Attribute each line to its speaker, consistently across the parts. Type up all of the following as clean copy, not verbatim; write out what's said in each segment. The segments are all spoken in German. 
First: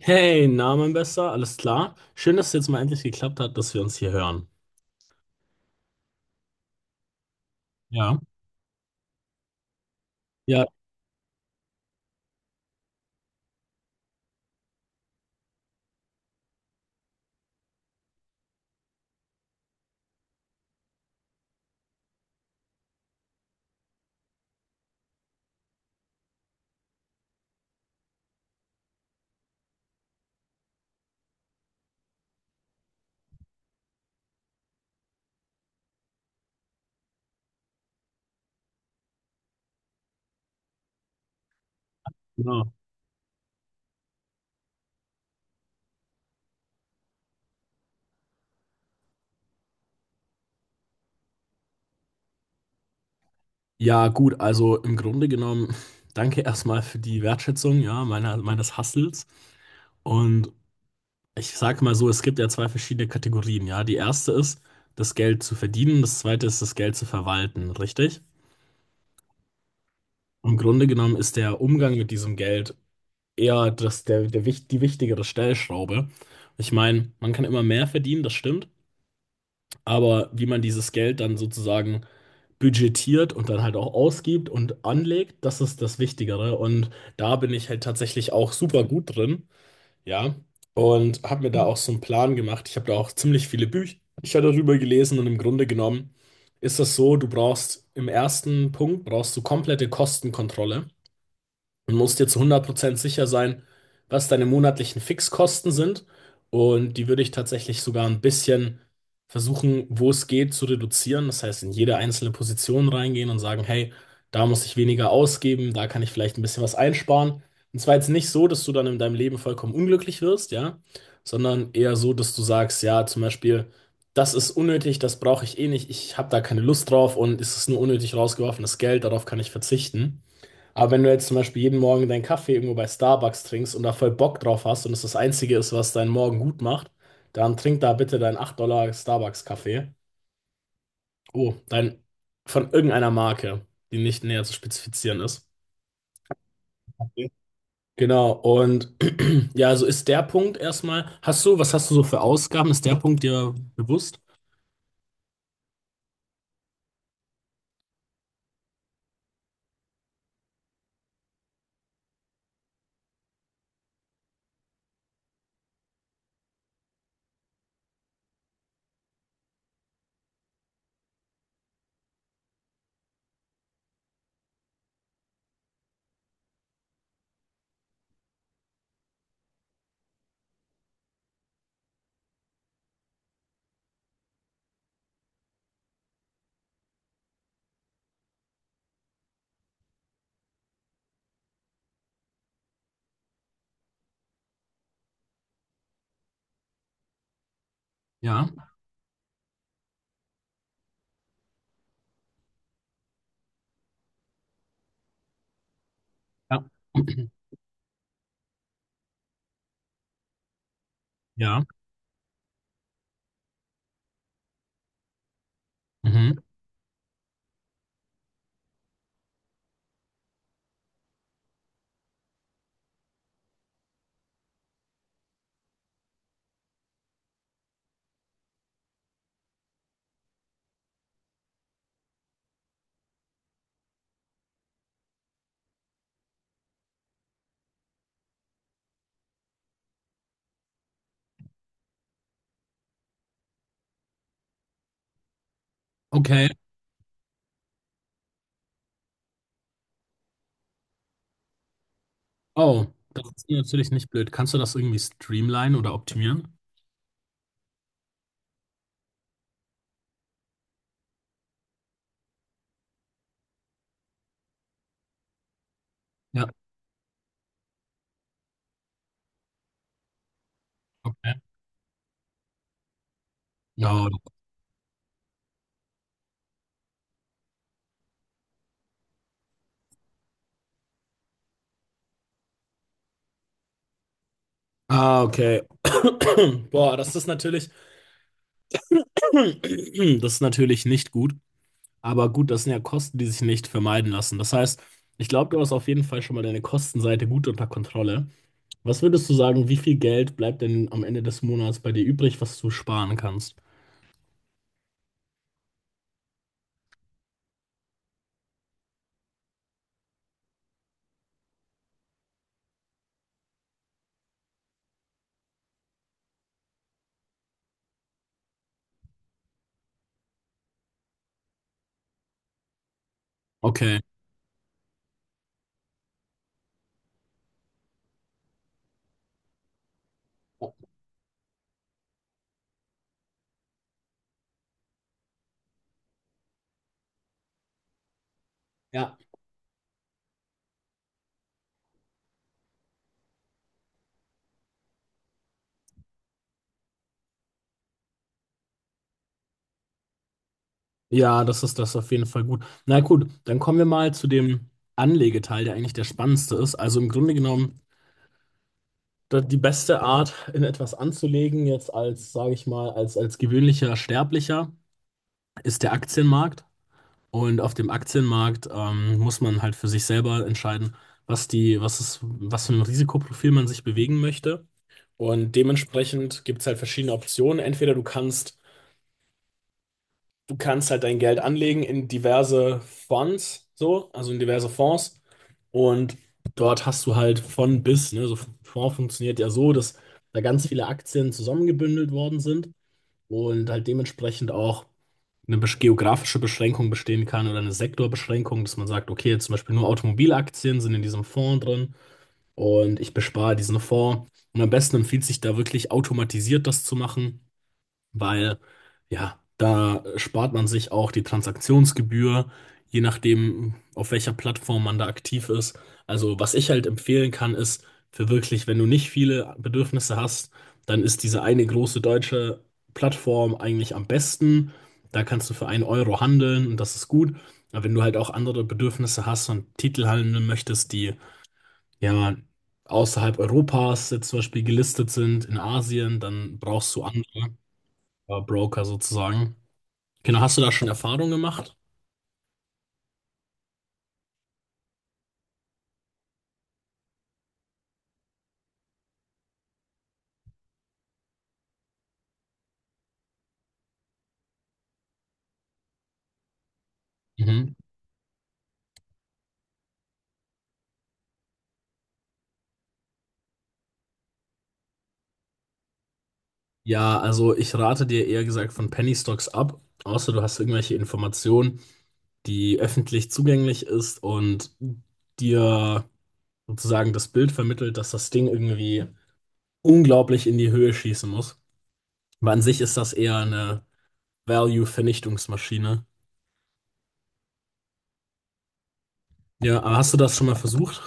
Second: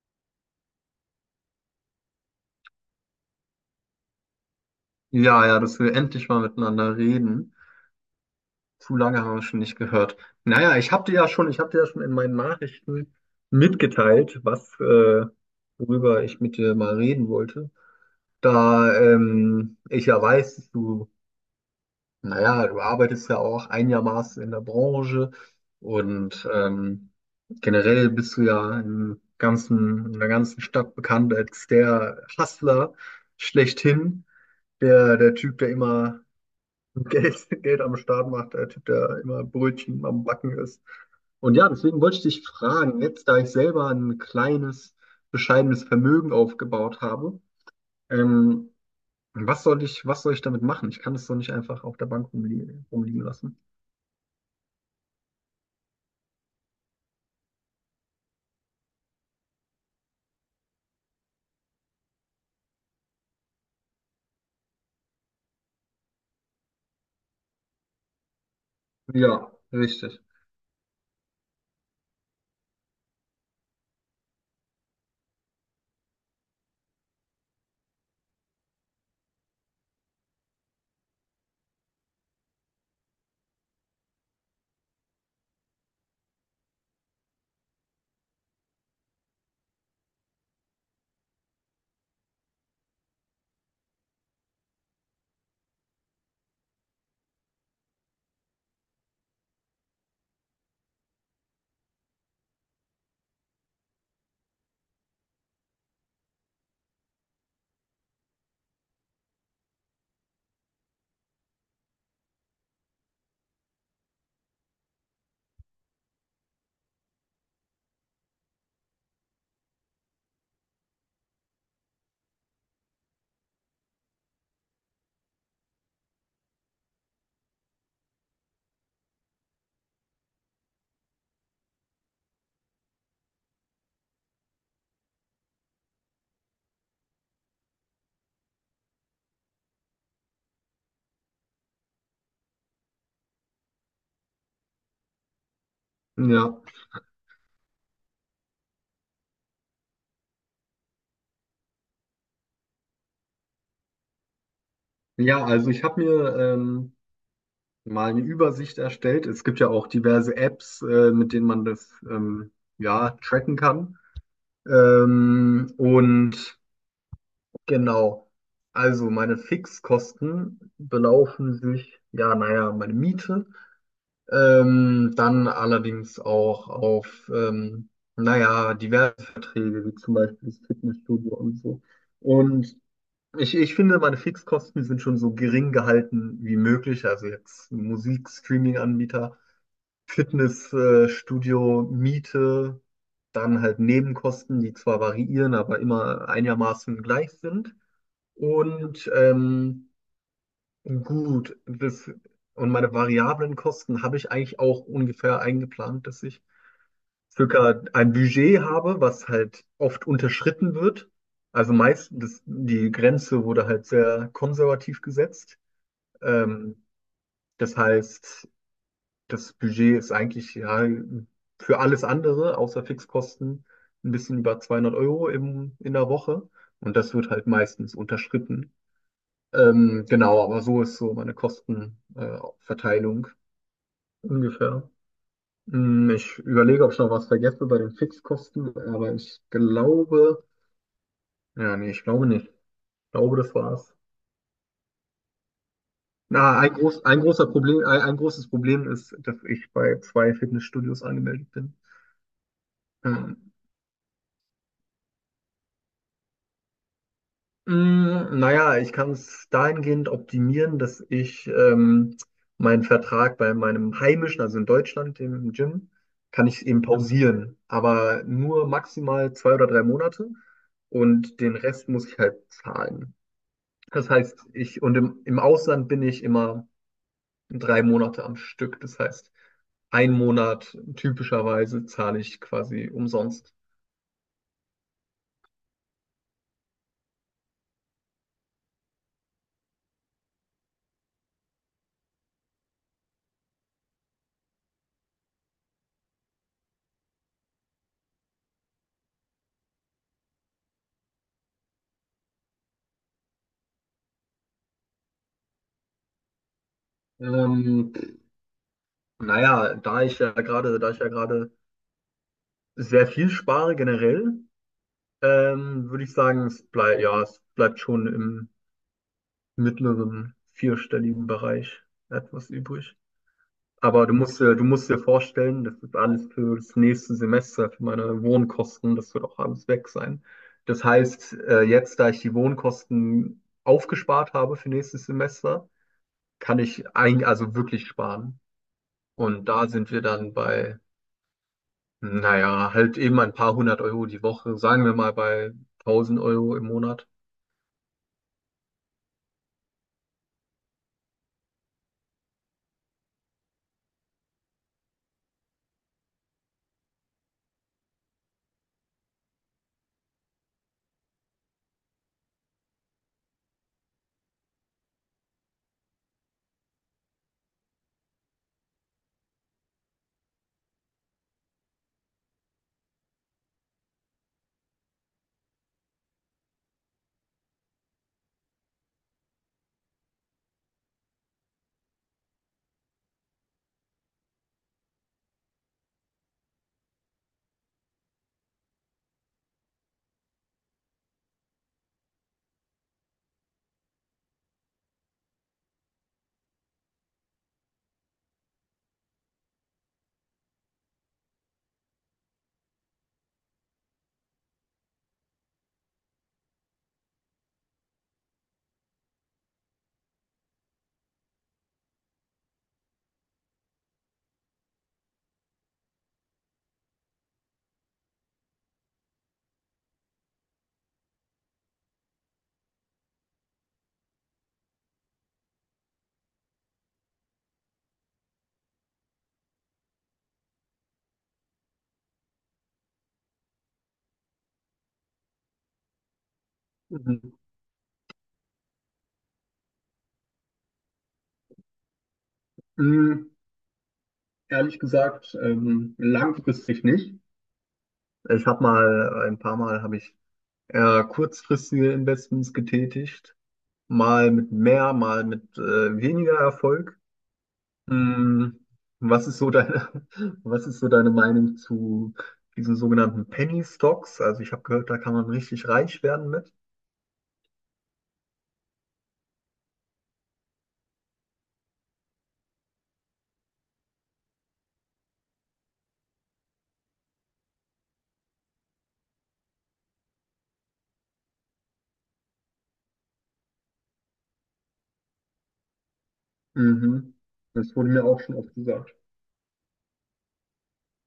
Speaker 1: Hey, na, mein Bester, alles klar? Schön, dass es jetzt mal endlich geklappt hat, dass wir uns hier hören.
Speaker 2: Ja, ja, dass wir endlich mal miteinander reden.
Speaker 1: Ja.
Speaker 2: Zu lange haben wir schon nicht gehört.
Speaker 1: Ja,
Speaker 2: Naja, ich habe dir ja schon, ich habe dir ja schon in meinen Nachrichten mitgeteilt, worüber ich mit dir mal reden wollte. Da ich ja weiß, dass du, naja, du arbeitest ja auch einigermaßen in der Branche und generell bist du ja im in der ganzen Stadt bekannt als der Hustler schlechthin, der Typ, der immer Geld, Geld am Start macht, der Typ, der immer Brötchen am Backen ist. Und ja, deswegen wollte ich dich
Speaker 1: genau.
Speaker 2: fragen, jetzt da ich selber ein kleines, bescheidenes Vermögen aufgebaut habe, ähm, was soll ich damit machen? Ich kann es so nicht einfach auf der Bank rumliegen, rumliegen lassen.
Speaker 1: Ja, gut, also im Grunde genommen, danke erstmal für die Wertschätzung, ja, meines Hustles. Und ich sage mal so, es gibt ja zwei verschiedene Kategorien, ja. Die erste ist, das Geld zu verdienen, das zweite ist, das Geld zu verwalten, richtig?
Speaker 2: Ja, richtig.
Speaker 1: Im Grunde genommen ist der Umgang mit diesem Geld eher das, die wichtigere Stellschraube. Ich meine, man kann immer mehr verdienen, das stimmt. Aber wie man dieses Geld dann sozusagen budgetiert und dann halt auch ausgibt und anlegt, das ist das Wichtigere. Und da bin ich halt tatsächlich auch super gut drin, ja. Und habe mir da auch so einen Plan gemacht. Ich habe da auch ziemlich viele Bücher darüber gelesen und im Grunde genommen ist das so, du brauchst im ersten Punkt brauchst du komplette Kostenkontrolle und musst dir zu 100% sicher sein, was deine monatlichen Fixkosten sind. Und die würde ich tatsächlich sogar ein bisschen versuchen, wo es geht, zu reduzieren. Das heißt, in jede einzelne Position reingehen und sagen, hey, da muss ich weniger ausgeben, da kann ich vielleicht ein bisschen was einsparen. Und zwar jetzt nicht so, dass du dann in deinem Leben vollkommen unglücklich wirst, ja, sondern eher so, dass du sagst, ja, zum Beispiel, das ist unnötig, das brauche ich eh nicht, ich habe da keine Lust drauf und es ist nur unnötig rausgeworfenes Geld, darauf kann ich verzichten. Aber wenn du jetzt zum Beispiel jeden Morgen deinen Kaffee irgendwo bei Starbucks trinkst und da voll Bock drauf hast und es das Einzige ist, was deinen Morgen gut macht, dann trink da bitte deinen 8 Dollar Starbucks-Kaffee. Oh, dein von irgendeiner Marke, die nicht näher zu spezifizieren ist.
Speaker 2: Ja,
Speaker 1: Okay. Genau, und ja, also ist der Punkt erstmal. Hast du, was hast du so für Ausgaben? Ist der Punkt dir bewusst?
Speaker 2: ja, also ich habe mir mal eine Übersicht erstellt. Es gibt ja auch diverse Apps, mit denen man das ja tracken kann. Ähm, und Genau. Also meine Fixkosten belaufen sich, ja, naja, meine Miete, dann allerdings auch auf, naja, diverse Verträge, wie zum Beispiel das Fitnessstudio und so. Und ich finde, meine Fixkosten sind schon so gering gehalten wie möglich. Also jetzt Musik, Streaming-Anbieter, Fitnessstudio, Studio, Miete, dann halt Nebenkosten, die zwar variieren, aber immer einigermaßen gleich sind.
Speaker 1: Ja.
Speaker 2: Und ähm, gut, das, und meine variablen Kosten habe ich eigentlich auch ungefähr eingeplant, dass ich
Speaker 1: Ja.
Speaker 2: circa ein Budget habe, was halt oft unterschritten wird.
Speaker 1: Ja.
Speaker 2: Also meistens, die Grenze wurde halt sehr konservativ gesetzt.
Speaker 1: Mhm.
Speaker 2: Ähm, das heißt, das Budget ist eigentlich ja für alles andere, außer Fixkosten, ein bisschen über 200 € in der Woche. Und das wird halt meistens unterschritten. Genau, aber so ist so meine Kostenverteilung ungefähr. Hm, ich überlege, ob ich noch was vergesse bei den Fixkosten, aber ich glaube, ja, nee, ich glaube nicht. Ich glaube, das war's.
Speaker 1: Okay.
Speaker 2: Na, ein großer Problem, ein großes Problem ist, dass ich bei zwei Fitnessstudios angemeldet bin.
Speaker 1: Oh, das ist
Speaker 2: Ähm,
Speaker 1: natürlich nicht blöd. Kannst du das irgendwie streamlinen oder optimieren?
Speaker 2: Naja, ich kann es dahingehend optimieren, dass ich meinen Vertrag bei meinem heimischen, also in Deutschland, dem Gym,
Speaker 1: Ja,
Speaker 2: kann ich eben pausieren, aber nur maximal zwei oder drei Monate
Speaker 1: okay.
Speaker 2: und den Rest muss ich halt zahlen.
Speaker 1: Ja,
Speaker 2: Das heißt, ich und im Ausland bin ich immer drei Monate am Stück. Das heißt, ein Monat typischerweise zahle ich quasi umsonst.
Speaker 1: Ah, okay. Boah, das ist natürlich, das ist natürlich nicht gut. Aber gut, das sind ja Kosten, die sich nicht vermeiden lassen. Das heißt, ich glaube, du hast auf jeden Fall schon mal deine Kostenseite gut unter Kontrolle. Was würdest du sagen, wie viel Geld bleibt denn am Ende des Monats bei dir übrig, was du sparen kannst?
Speaker 2: Ähm, da ich ja gerade sehr viel spare generell, würde ich sagen, es bleibt, ja, es bleibt schon im mittleren vierstelligen Bereich etwas übrig.
Speaker 1: Okay.
Speaker 2: Aber du musst dir vorstellen, das ist alles für das nächste Semester, für meine Wohnkosten, das wird auch alles weg sein. Das heißt, jetzt, da ich die Wohnkosten aufgespart habe für nächstes Semester, kann ich ein, also wirklich sparen.
Speaker 1: Ja.
Speaker 2: Und da sind wir dann bei, naja, halt eben ein paar hundert Euro die Woche, sagen wir mal bei tausend Euro im Monat.
Speaker 1: Ja, das ist das auf jeden Fall gut. Na gut, dann kommen wir mal zu dem Anlegeteil, der eigentlich der spannendste ist. Also im Grunde genommen die beste Art, in etwas anzulegen, jetzt als, sage ich mal, als gewöhnlicher Sterblicher, ist der Aktienmarkt. Und auf dem Aktienmarkt muss man halt für sich selber entscheiden, was die, was ist, was für ein Risikoprofil man sich bewegen möchte. Und dementsprechend gibt es halt verschiedene Optionen. Entweder du kannst halt dein Geld anlegen in diverse Fonds, so, also in diverse Fonds. Und dort hast du halt von bis, ne, so Fonds funktioniert ja so, dass da ganz viele Aktien zusammengebündelt worden sind und halt dementsprechend auch eine geografische Beschränkung bestehen kann oder eine Sektorbeschränkung, dass man sagt, okay, jetzt zum Beispiel nur Automobilaktien sind in diesem Fonds drin und ich bespare diesen Fonds. Und am besten empfiehlt sich da wirklich automatisiert das zu machen weil ja, da spart man sich auch die Transaktionsgebühr, je nachdem, auf welcher Plattform man da aktiv ist. Also, was ich halt empfehlen kann, ist für wirklich, wenn du nicht viele Bedürfnisse hast, dann ist diese eine große deutsche Plattform eigentlich am besten. Da kannst du für einen Euro handeln und das ist gut. Aber wenn du halt auch andere Bedürfnisse hast und Titel handeln möchtest, die ja außerhalb Europas jetzt zum Beispiel gelistet sind, in Asien, dann brauchst du
Speaker 2: Mhm.
Speaker 1: andere. Ja, Broker sozusagen. Genau, hast du da schon Erfahrung gemacht?
Speaker 2: Mhm. Ehrlich gesagt, langfristig nicht. Ich habe mal, ein paar Mal habe ich eher kurzfristige Investments getätigt, mal mit mehr, mal mit weniger Erfolg.
Speaker 1: Mhm.
Speaker 2: Hm, was ist so deine, was ist so deine Meinung zu diesen sogenannten Penny Stocks? Also ich habe gehört, da kann man richtig reich werden mit.
Speaker 1: Ja, also ich rate dir eher gesagt von Penny Stocks ab, außer du hast irgendwelche Informationen, die öffentlich zugänglich ist und dir sozusagen das Bild vermittelt, dass das Ding irgendwie unglaublich in die Höhe schießen muss. Aber an sich ist das eher eine Value-Vernichtungsmaschine.
Speaker 2: Mhm. Das wurde mir auch schon oft gesagt.
Speaker 1: Ja, aber hast du das schon mal versucht?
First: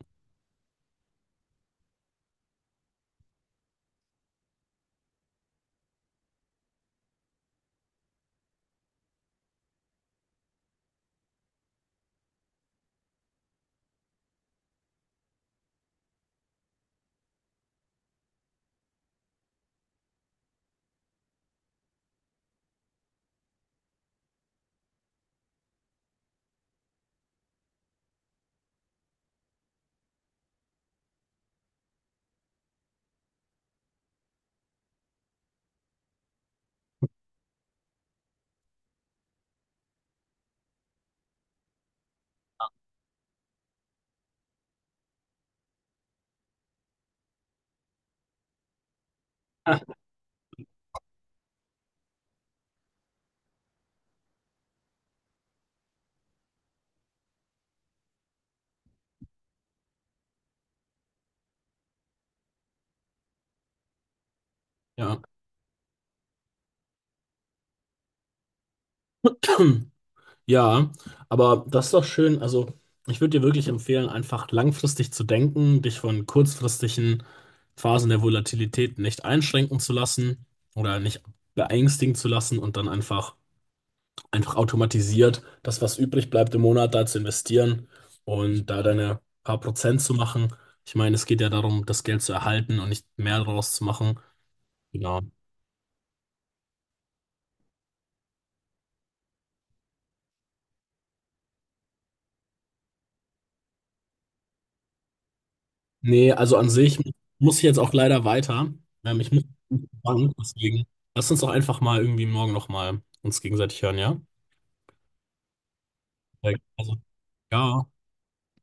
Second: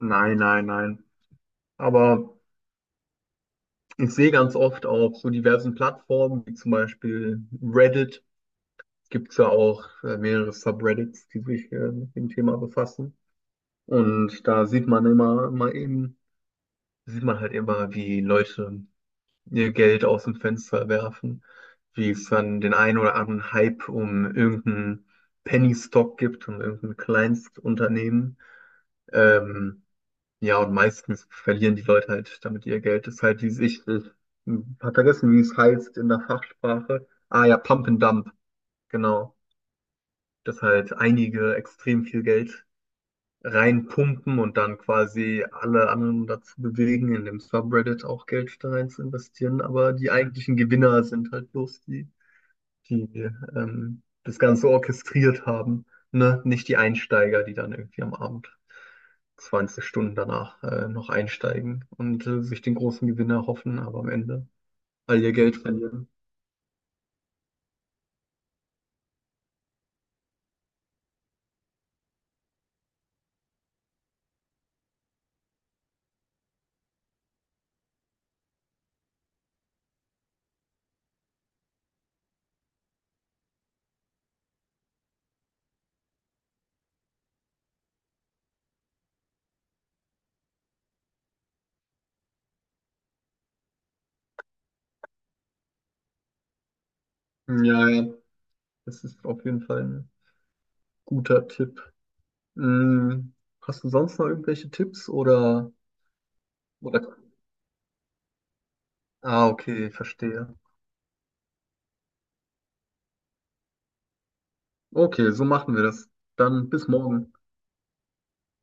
Speaker 2: Nein, nein, nein. Aber ich sehe ganz oft auf so diversen Plattformen, wie zum Beispiel Reddit, gibt es ja auch mehrere Subreddits, die sich mit dem Thema befassen. Und da sieht man halt immer, wie Leute ihr Geld aus dem Fenster werfen, wie es dann den einen oder anderen Hype um irgendeinen Penny Stock gibt, um irgendein Kleinstunternehmen. Ähm, Ja, und meistens verlieren die Leute halt damit ihr Geld. Das ist halt dieses, ich hab vergessen, wie es heißt in der Fachsprache. Ah ja, Pump and Dump, genau. Dass halt einige extrem viel Geld reinpumpen und dann quasi alle anderen dazu bewegen, in dem Subreddit auch Geld da rein zu investieren. Aber die eigentlichen Gewinner sind halt bloß die das Ganze orchestriert haben, ne? Nicht die Einsteiger, die dann irgendwie am Abend 20 Stunden danach noch einsteigen und sich den großen Gewinn erhoffen, aber am Ende all
Speaker 1: Ja.
Speaker 2: ihr Geld verlieren.
Speaker 1: Ja, aber das ist doch schön. Also, ich würde dir wirklich empfehlen, einfach langfristig zu denken, dich von kurzfristigen Phasen der Volatilität nicht einschränken zu lassen oder nicht beängstigen zu lassen und dann einfach, einfach automatisiert das, was übrig bleibt im Monat, da zu investieren und da deine paar Prozent zu machen. Ich meine, es geht ja darum, das Geld zu erhalten und nicht mehr daraus zu machen. Genau.
Speaker 2: Hm, ja, ja, das ist auf jeden Fall ein guter Tipp. Mm, hast du sonst noch irgendwelche Tipps oder,
Speaker 1: Nee, also an sich
Speaker 2: oder?
Speaker 1: muss ich jetzt auch leider weiter. Ich muss
Speaker 2: Ah,
Speaker 1: in die
Speaker 2: okay,
Speaker 1: Bank,
Speaker 2: verstehe.
Speaker 1: deswegen lass uns doch einfach mal irgendwie morgen nochmal uns gegenseitig hören, ja?
Speaker 2: Okay, so machen wir das. Dann bis
Speaker 1: Also,
Speaker 2: morgen.
Speaker 1: ja.